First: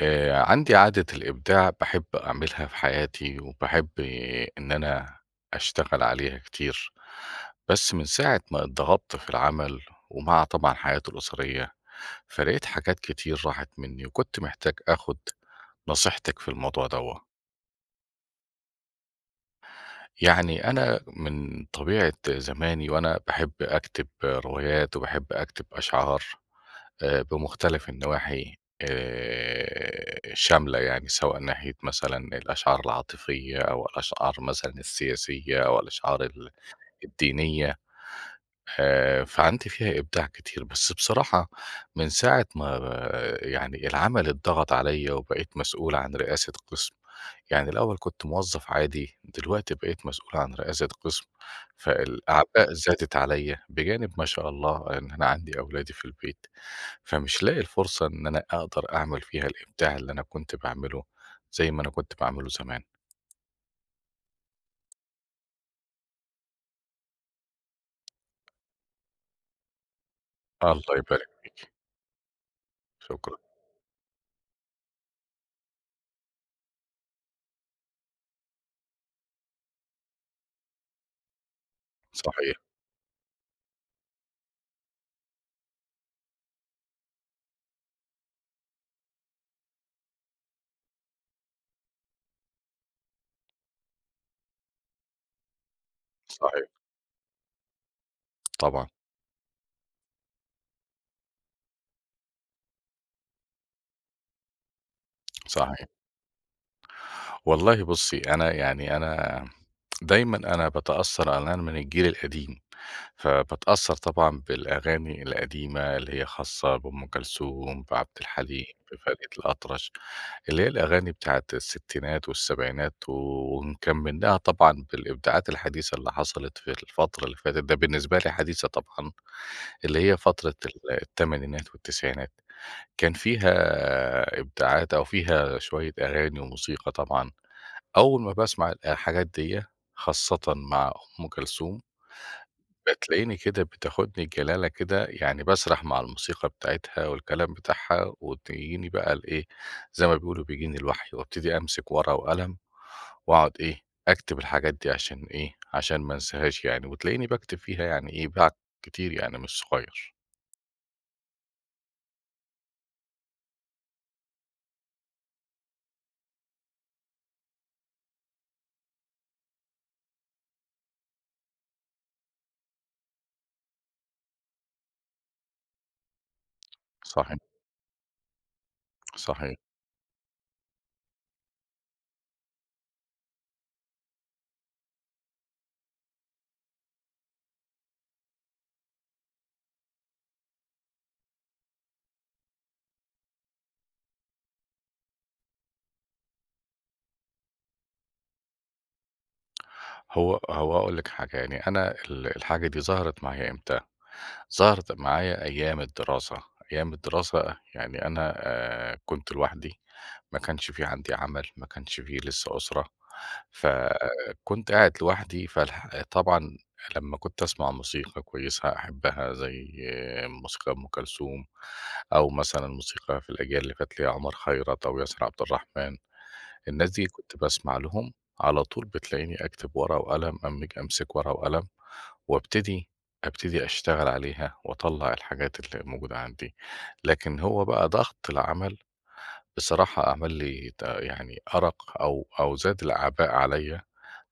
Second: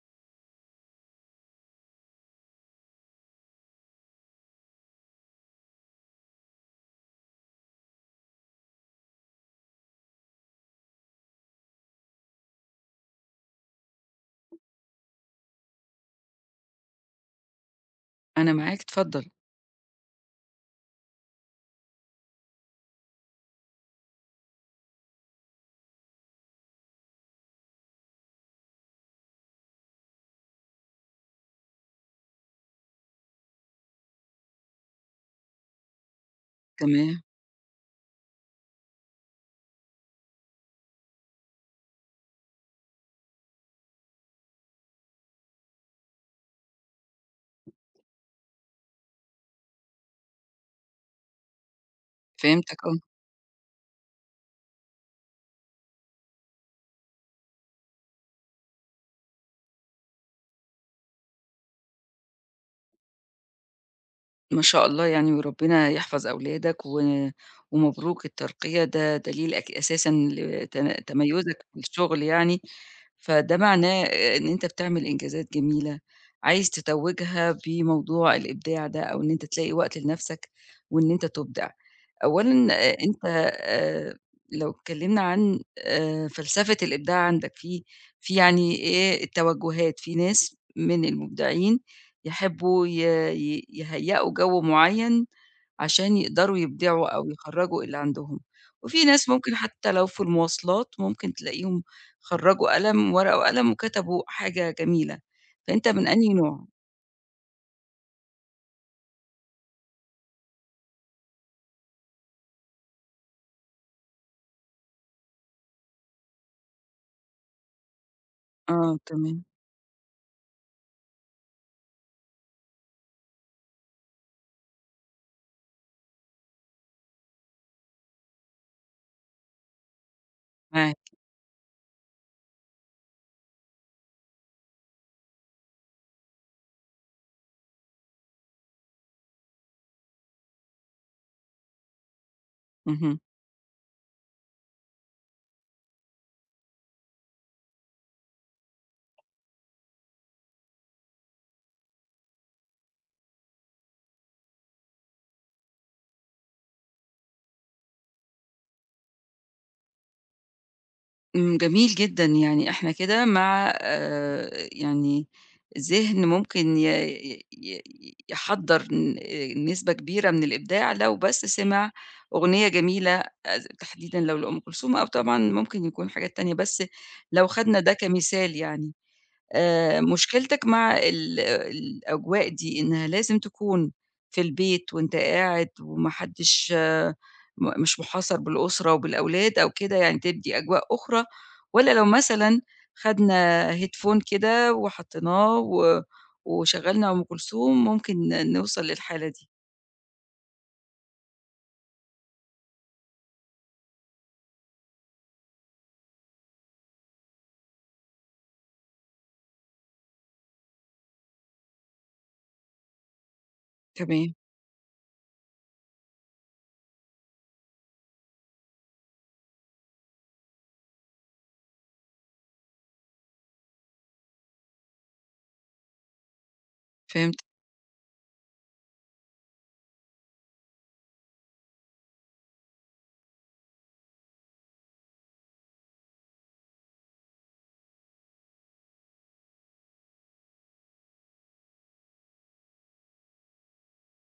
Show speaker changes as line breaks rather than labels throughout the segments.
آآ عندي عادة الإبداع، باحب أعملها في حياتي، وباحب إن أنا أشتغل عليها كتير، بس من ساعة ما اتضغطت في العمل، ومع طبعًا حياتي الأُسرية، فلقيت حاجات كتير راحت منّي، وكنت محتاج آخُد نصيحتِك في الموضوع دوّة.
أنا معاك، اتفضّل.
يعني أنا من طبيعة زماني، وأنا باحب أكتب روايات، وباحب أكتب أشعار آآ بمُختلَف النواحي آآ، شاملة يعني، سواء ناحية مثلًا الأشعار العاطفية أو الأشعار مثلًا السياسية أو الأشعار ال
تمام.
الدينية، آآ فعندي فيها إبداع كتير، بس بصراحة من ساعة ما يعني العمل اتضغَط عليَّ وبقيت مسؤول عن رئاسة قِسم، يعني الأول كنت موظّف عادي، دلوقتي بقيت مسؤول عن رئاسة قِسم، فالأعباء
فهمتك، آه.
زادت عليَّ، بجانب ما شاء الله إن أنا عندي أولادي في البيت، فمش لاقي الفرصة إن أنا أقدَر أعمل فيها الإبداع اللي أنا كنت باعمله، زي ما أنا كنت باعمله زمان.
ما شاء الله يعني وربِّنا يحفظ أولادك و ومبروك الترقية، ده دليل اك أساسًا لت
الله يبارك
تَميُّزك
فيكِ.
في الشُغل يعني،
شكرًا.
فده معناه آآ إن أنت بتعمِل إنجازات جميلة، عايز تتوّجها بموضوع الإبداع ده أو إن أنت تلاقي وقت لنَفْسك وإن أنت تُبدع.
صحيح.
أولًا آآ أنت آآ لو اتكلِّمنا عن آآ فلسفة الإبداع عندك، في في يعني إيه التوجُّهات، في ناس من المبدعين يحبّوا ي ي يهيّئوا جَو معيّن عشان يقدروا
صحيح.
يبدعوا أو يخرّجوا اللي عندهم،
طبعًا.
وفي ناس ممكن حتّى لو في المواصلات، ممكن تلاقيهم خرّجوا قلم ورقة وقلم وكتبوا حاجة جميلة،
صحيح.
فأنت من أنهي نوع؟
والله بُصّي، أنا يعني أنا دايمًا أنا باتأثّر على إن أنا من الجيل القديم، فباتأثّر طبعًا بالأغاني القديمة اللي هي خاصة بأم كلثوم، بعبد الحليم،
آه،
بفريد
تمام.
الأطرش، اللي هي الأغاني بتاعة الستينات والسبعينات ونكمّلناها طبعًا بالإبداعات الحديثة اللي حصلِت في الفترة اللي فاتت، ده بالنسبة لي حديثة طبعًا، اللي هي فترة ال
معاك.
التمانينات والتسعينات. كان فيها إبداعات أو فيها شوية أغاني وموسيقى طبعًا. أول ما باسمع ال الحاجات ديّة خاصةً مع أم كلثوم،
اهم.
بتلاقيني كده بتاخُدني الجلالة كده، يعني باسرَح مع الموسيقى بتاعتها والكلام بتاعها وتجيني بقى الإيه، زي ما بيقولوا بيجيني الوحي وابتدي أمسك ورقة وقلم، وأقعُد إيه، أكتب الحاجات دي عشان إيه، عشان ما أنساهاش يعني وتلاقيني باكتب فيها يعني إيه، بع كتير يعني مش صغير.
امم جميل جدًا يعني إحنا كده مع آآ يعني ذهن ممكن ي ي ي يحضّر ن آآ نسبة كبيرة من الإبداع، لو بس سمع أغنية جميلة آآ تحديدًا لو لأُم كلثوم أو طبعًا ممكن يكون حاجات تانية، بس
صحيح.
لو خدنا ده كمثال يعني،
صحيح.
آآ مشكلتك مع ال الأجواء دي إنها لازم تكون في البيت وأنت قاعد وما حدش م مش محاصر بالأسرة وبالأولاد أو كده يعني تدي أجواء أخرى، والّا لو مثلًا خدنا Headphone كده وحطّيناه و وشغّلنا أم كلثوم ممكن نوصل للحالة دي؟
هو هو أقول لِك حاجة يعني أنا ال الحاجة دي ظهرت معايا إمتى ظهرت معايا أيام الدراسة أيام الدراسة يعني أنا آآ كنت لوحدي ما كانش فيه عندي عمل ما كانش فيه لسه أسرة،
تمام.
فكنت قاعد لوحدي فالح طبعًا لمّا كنت أسمع موسيقى كويسة أحبّها زي موسيقى أُم كلثوم أو مثلًا موسيقى في الأجيال اللي فاتت لعُمر خيرات أو ياسر عبد الرحمن، الناس دي كنت
فهمت.
باسمع لهم على طول بتلاقيني أكتب ورقة وقلم أمج أمسك ورقة وقلم وأبتدي أبتدي أشتغل عليها وأطلّع الحاجات اللي موجودة عندي، لكن هو بقى ضغط العمل بصراحة عمل لي ت يعني أرق أو أو زاد الأعباء عليّا،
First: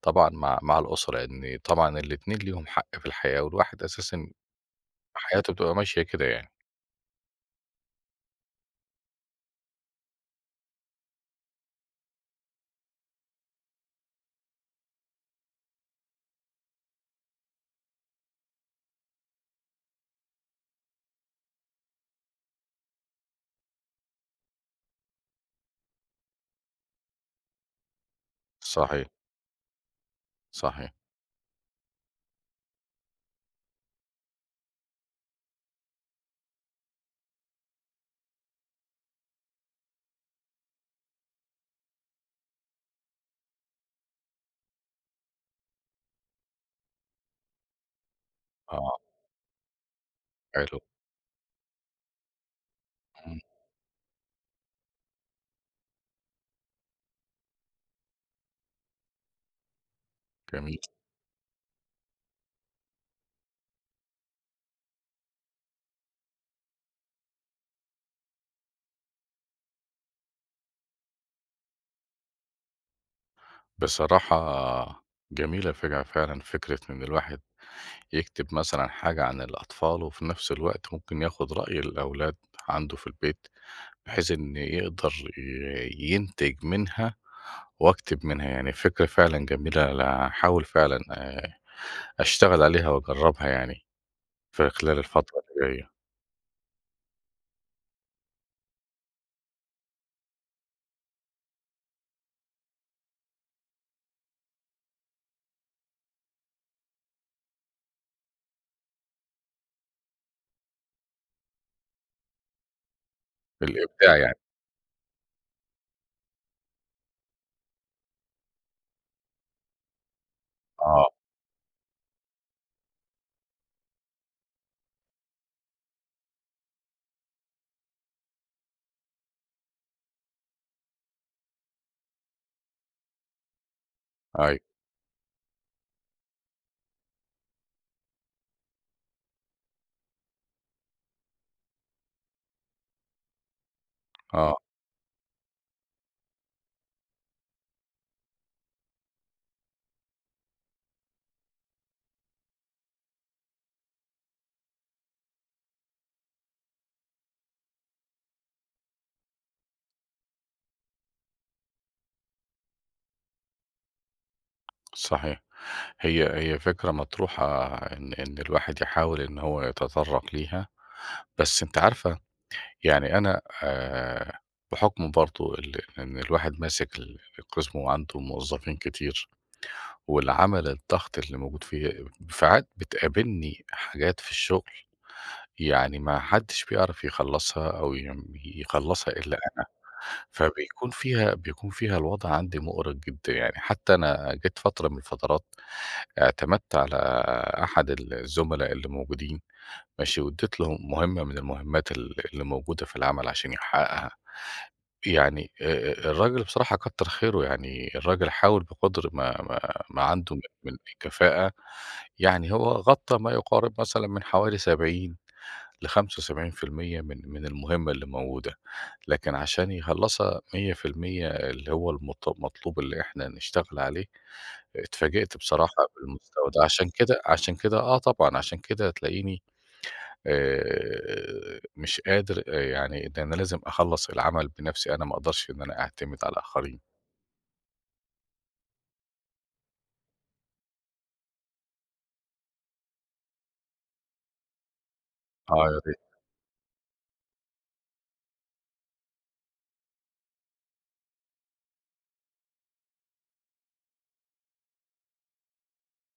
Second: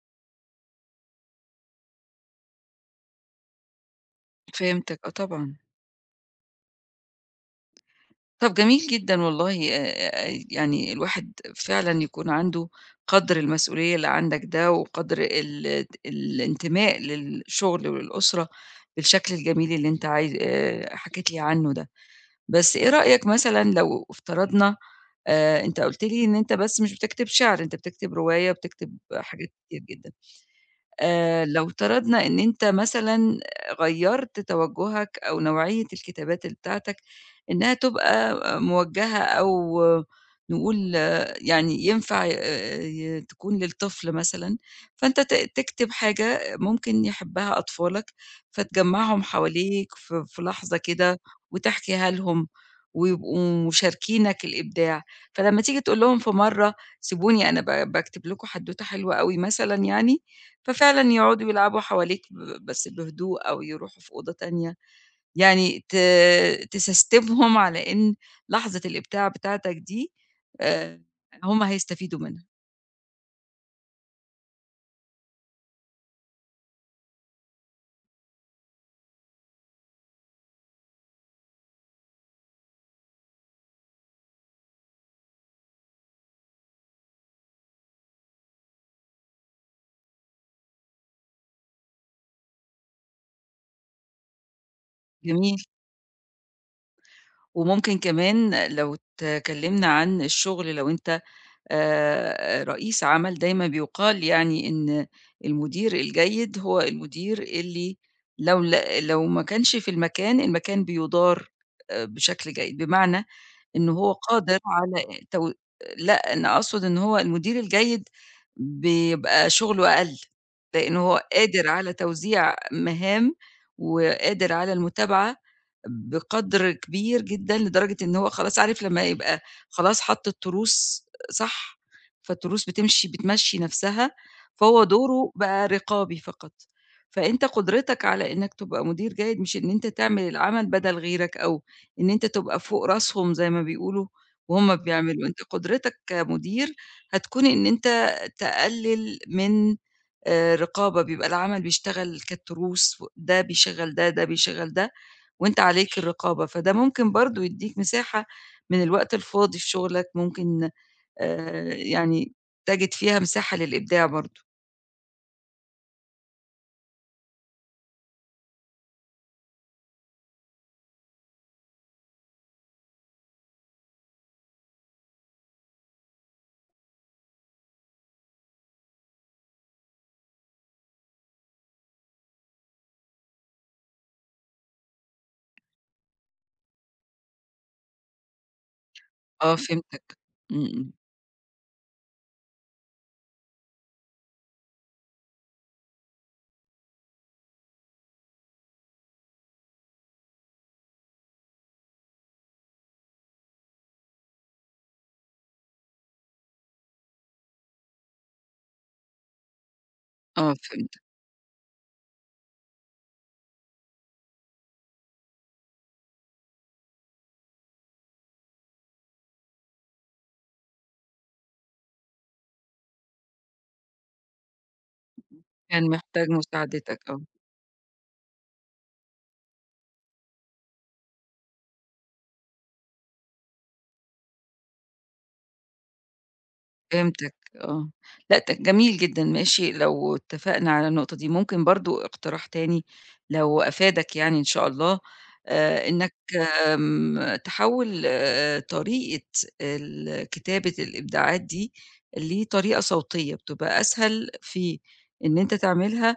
طبعًا مع مع الأسرة لأن طبعًا الاتنين ليهم حق في الحياة والواحد أساسًا
فهمتك آه
حياته
طبعًا.
بتبقى ماشية كده يعني.
طَب جميل جدًا والله آآ يعني الواحد فعلًا يكون عنده قَدْر المسئولية اللي عندك ده وقَدْر ال ال الإنتماء للشغل وللأسرة بالشكل الجميل اللي أنت عايز آآ حكيت لي عنه ده. بس إيه رأيك مثلًا لو افترضنا آآ أنت قُلت لي إن أنت بس مش بتكتب شِعر، أنت بتكتب رواية وبتكتب
صحيح.
حاجات كتير جدًا.
صحيح.
آآ لو افترضنا إن أنت مثلًا غيَّرت توجهك أو نوعية الكتابات بتاعتك إنها تبقى موجهة أو نقول يعني ينفع آآ ي تكون للطفل مثلًا، فأنت ت تكتب حاجة ممكن يحبها أطفالك،
آه.
فتجمّعهم حواليك ف في لحظة
حلو.
كده وتحكيها لهم
إمم.
ويبقوا مشاركينك الإبداع، فلما تيجي تقول لهم في مَرة سيبوني أنا ب باكتب لكم حدوتة حلوة أوي مثلًا يعني،
جميل.
ففعلًا يقعدوا يلعبوا حواليك ب بس بهدوء أو يروحوا في أوضة تانية، يعني ت تسستمهم على إن لحظة الإبداع بتاعتك دي آآ هُم هيستفيدوا منها.
بصراحة، جميلة فج فعلًا فكرة إن الواحد، يكتِب مثلًا حاجة عن الأطفال وفي نَفْس الوقت ممكن ياخد رأي الأولاد عنده في البيت، بحيث إن يقدَر ي ينتِج منها، وأكتب منها يعني فكرة فعلًا جميلة، أنا هاحاول فعلًا آآ، أشتغل عليها وأجرّبها يعني، في خلال الفترة
جميل.
اللي جايّة.
وممكن كمان لو اتكلّمنا عن الشغل لو أنت، آآ رئيس عمل دايمًا بيُقال يعني إن المدير الجيد هو المدير اللي لو ل لو ما كانش في المكان، المكان بيُدار آآ بشكل جيد، بمعنى
في
إن هو
الإبداع يعني.
قادر على تو آآ لأ، أنا أقصُد إن هو المدير الجيد، بيبقى شُغله أقَل، لأن
آه.
هو قادر على توزيع مهام، وقادر على المتابعة، بقدْر كبير جدًا لدرجة إن هو خلاص عارف لمّا يبقى، خلاص حَط التروس، صح، فالتروس بتمشِي بتمشّي نَفْسها،
أيوه.
فهو دوره بقى رقابي فقط، فأنت قُدرتك على إنّك تبقى مدير جيد مش إن أنت تعمل العمل بدَل غيرك أو إن أنت تبقى فوق راسهم زي ما بيقولوا،
آه.
وهُم بيعملوا، أنت قدرَتك كمدير، هتكون إن أنت تقلّل من آآ رقابة بيبقى العمل بيشتغل كالتروس، و ده بيشغّل ده، ده بيشغّل ده، وأنت عليك الرقابة، فده ممكن برضه يدّيك مساحة، من الوقت الفاضي في شُغلك، ممكن آآ يعني تجِد فيها مساحة للإبداع برضه.
صحيح. هي هي فكرة مطروحة إن إن الواحد يحاول إن هو يتطرق ليها. بس أنتِ عارفة، يعني أنا آآ بحُكم برضه ال إن الواحد ماسك ال القسم وعنده موظفين كتير، والعمل الضغط اللي موجود فيه، ساعات بتقابلني حاجات في الشغل، يعني ما حدش بيعرَف يخلصها أو يم يخلّصها إلا
آه،
أنا.
فِهِمتك إمم
فبيكون
إمم
فيها بيكون فيها الوضع عندي مؤرق جدًا يعني حتى أنا جيت فترة من الفترات اعتمدت على أحد ال الزملا اللي موجودين، ماشي؟ واديت له مهمة من المهمات ال اللي موجودة في العمل عشان يحققها. يعني آآ الراجل بصراحة كتّر خيره يعني، الراجل حاول بقَدْر ما ما ما عنده من
آه
من
فِهِمتك.
كفاءة يعني هو غطى ما يقارب مثلًا من حوالي 70 ل75% من من المهمة اللي موجودة. لكن عشان يخلّصها 100% اللي هو المط المطلوب اللي إحنا هنشتغل عليه، اتفاجئت بصراحة
كان محتاج
بالمستوى ده. عشان
مساعدتك آه.
كده عشان كده، آه طبعًا، عشان كده تلاقيني آآ مش قادر آآ يعني ده أنا لازم أخلص العمل بنَفْسي، أنا ما أقدرش إن أنا أعتمد على الآخرين.
فِهِمتك آه لأ ت جميل جدًا، ماشي لو اتفقنا على النقطة دي، ممكن برضه إقتراح تاني لو أفادك يعني إن شاء الله
آه يا
آآ
ريت.
إنك م تحوِّل آآ طريقة ال كتابة الإبداعات دي لطريقة صوتية، بتبقى أسهل في إن أنت تعملها،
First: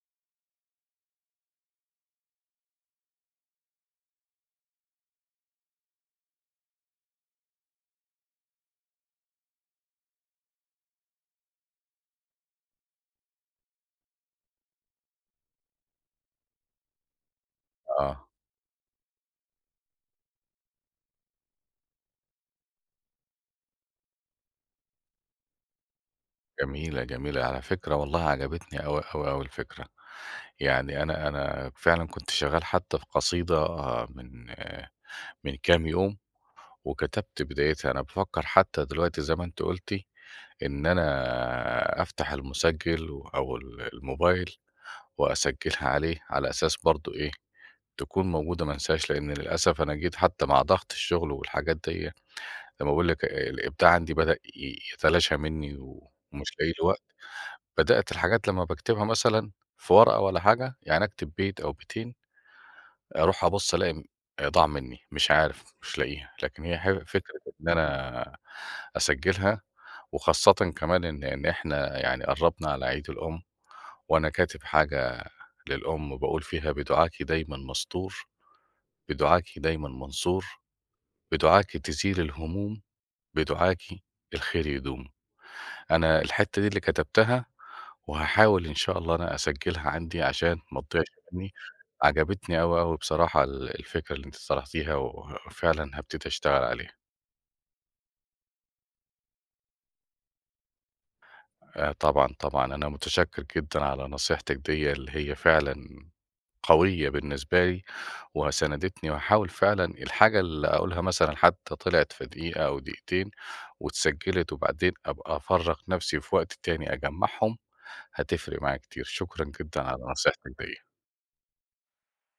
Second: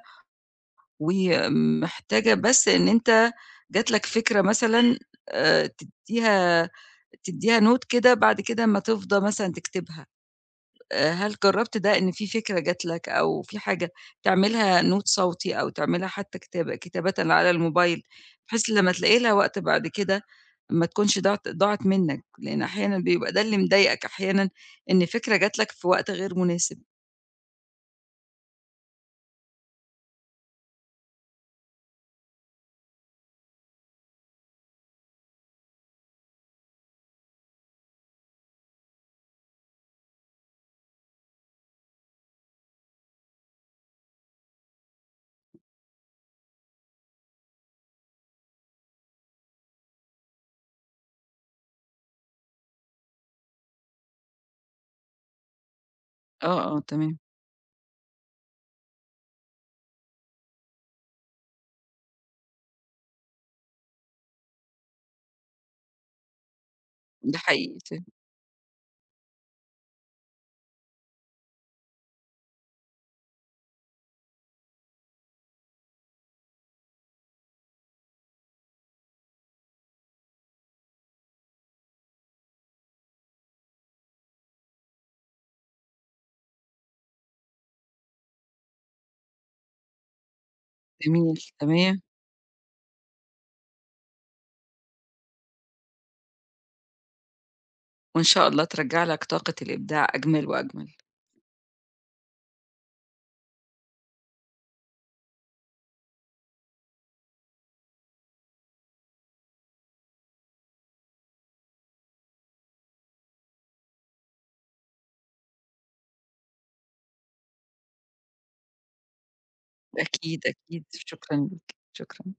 ومحتاجة بس إن أنت جات لك فكرة مثلًا آآ تديها تديها note كده بعد كده أما تفضى مثلًا تكتبها آآ، هل جرّبت ده إن في فكرة جات لك أو في حاجة تعملها note صوتي أو تعملها حتى كتابة كتابةً على الmobile،
آه.
بحيث لما تلاقي لها وقت بعد كده ما تكونش ضاعِت ضاعِت منك لأن أحيانًا بيبقى ده اللي مضايقك أحيانًا إن الفكرة جات لك في وقت غير مناسب.
جميلة، جميلة. على فكرة والله عجبتني أوي أوي أوي الفكرة. يعني أنا أنا فعلًا كنت شغال حتى القصيدة من من كام يوم، وكتبت بدايتها. أنا بافكّر حتى دلوقتي زي ما أنتِ قُلتِ إن أنا أفتح المُسجِّل أو ال الموبايل وأسجلها عليه، على أساس برضه إيه، تكون موجودة ما أنساهاش، لإن للأسف أنا جيت حتى مع ضغط الشغل والحاجات ديّه، لما باقول لِك آآ الإبداع عندي بدأ ي يتلاشى مني و ومش
آه
لاقي
آه
له وقت.
تمام.
بدأت الحاجات لما باكتبها مثلًا في ورقة ولا حاجة، يعني أكتب بيت أو بيتين، أروح أبُص ألاقي م آآ ضاع مني، مش عارف، مش لاقيها. لكن هي حل فكرة
ده
إن
حقيقي. [unintelligible]
أنا أسجّلها، وخاصةً كمان إن إن إحنا يعني قرّبنا على عيد الأم، وأنا كاتب حاجة للأم باقول فيها بدُعاكِ دايما مستور، بدُعاكِ دايما منصور، بدُعاكِ تزيل الهموم، بدُعاكِ الخير يدوم. أنا الحتّة دي اللي كتبتها، وهاحاول إن شاء الله أنا أسجّلها عندي عشان ما تضيعش
جميل،
مني.
تمام.
عجبتني أوي، أوي بصراحة ال الفكرة اللي أنتِ طرحتيها، وفعلاً هابتدي أشتغل عليها.
وإن شاء الله ترجّع لك طاقة الإبداع أجمل وأجمل.
آآ طبعًا، طبعًا أنا متشكر جدًا على نصيحتِك ديّه اللي هي فعلًا قوية بالنسبة لي وسندتني، وهاحاول فعلًا الحاجة اللي أقولها مثلًا حتى طِلعِت في دقيقة أو دقيقتين واتسجلت، وبعدين أبقى أفرّغ نَفْسي وفي وقت تاني أجمّعهم، هتفرِق معايا كتير. شكرًا جدًا على
أكيد،
نصيحتِك ديّه.
أكيد، شكرًا ليك، شكرًا.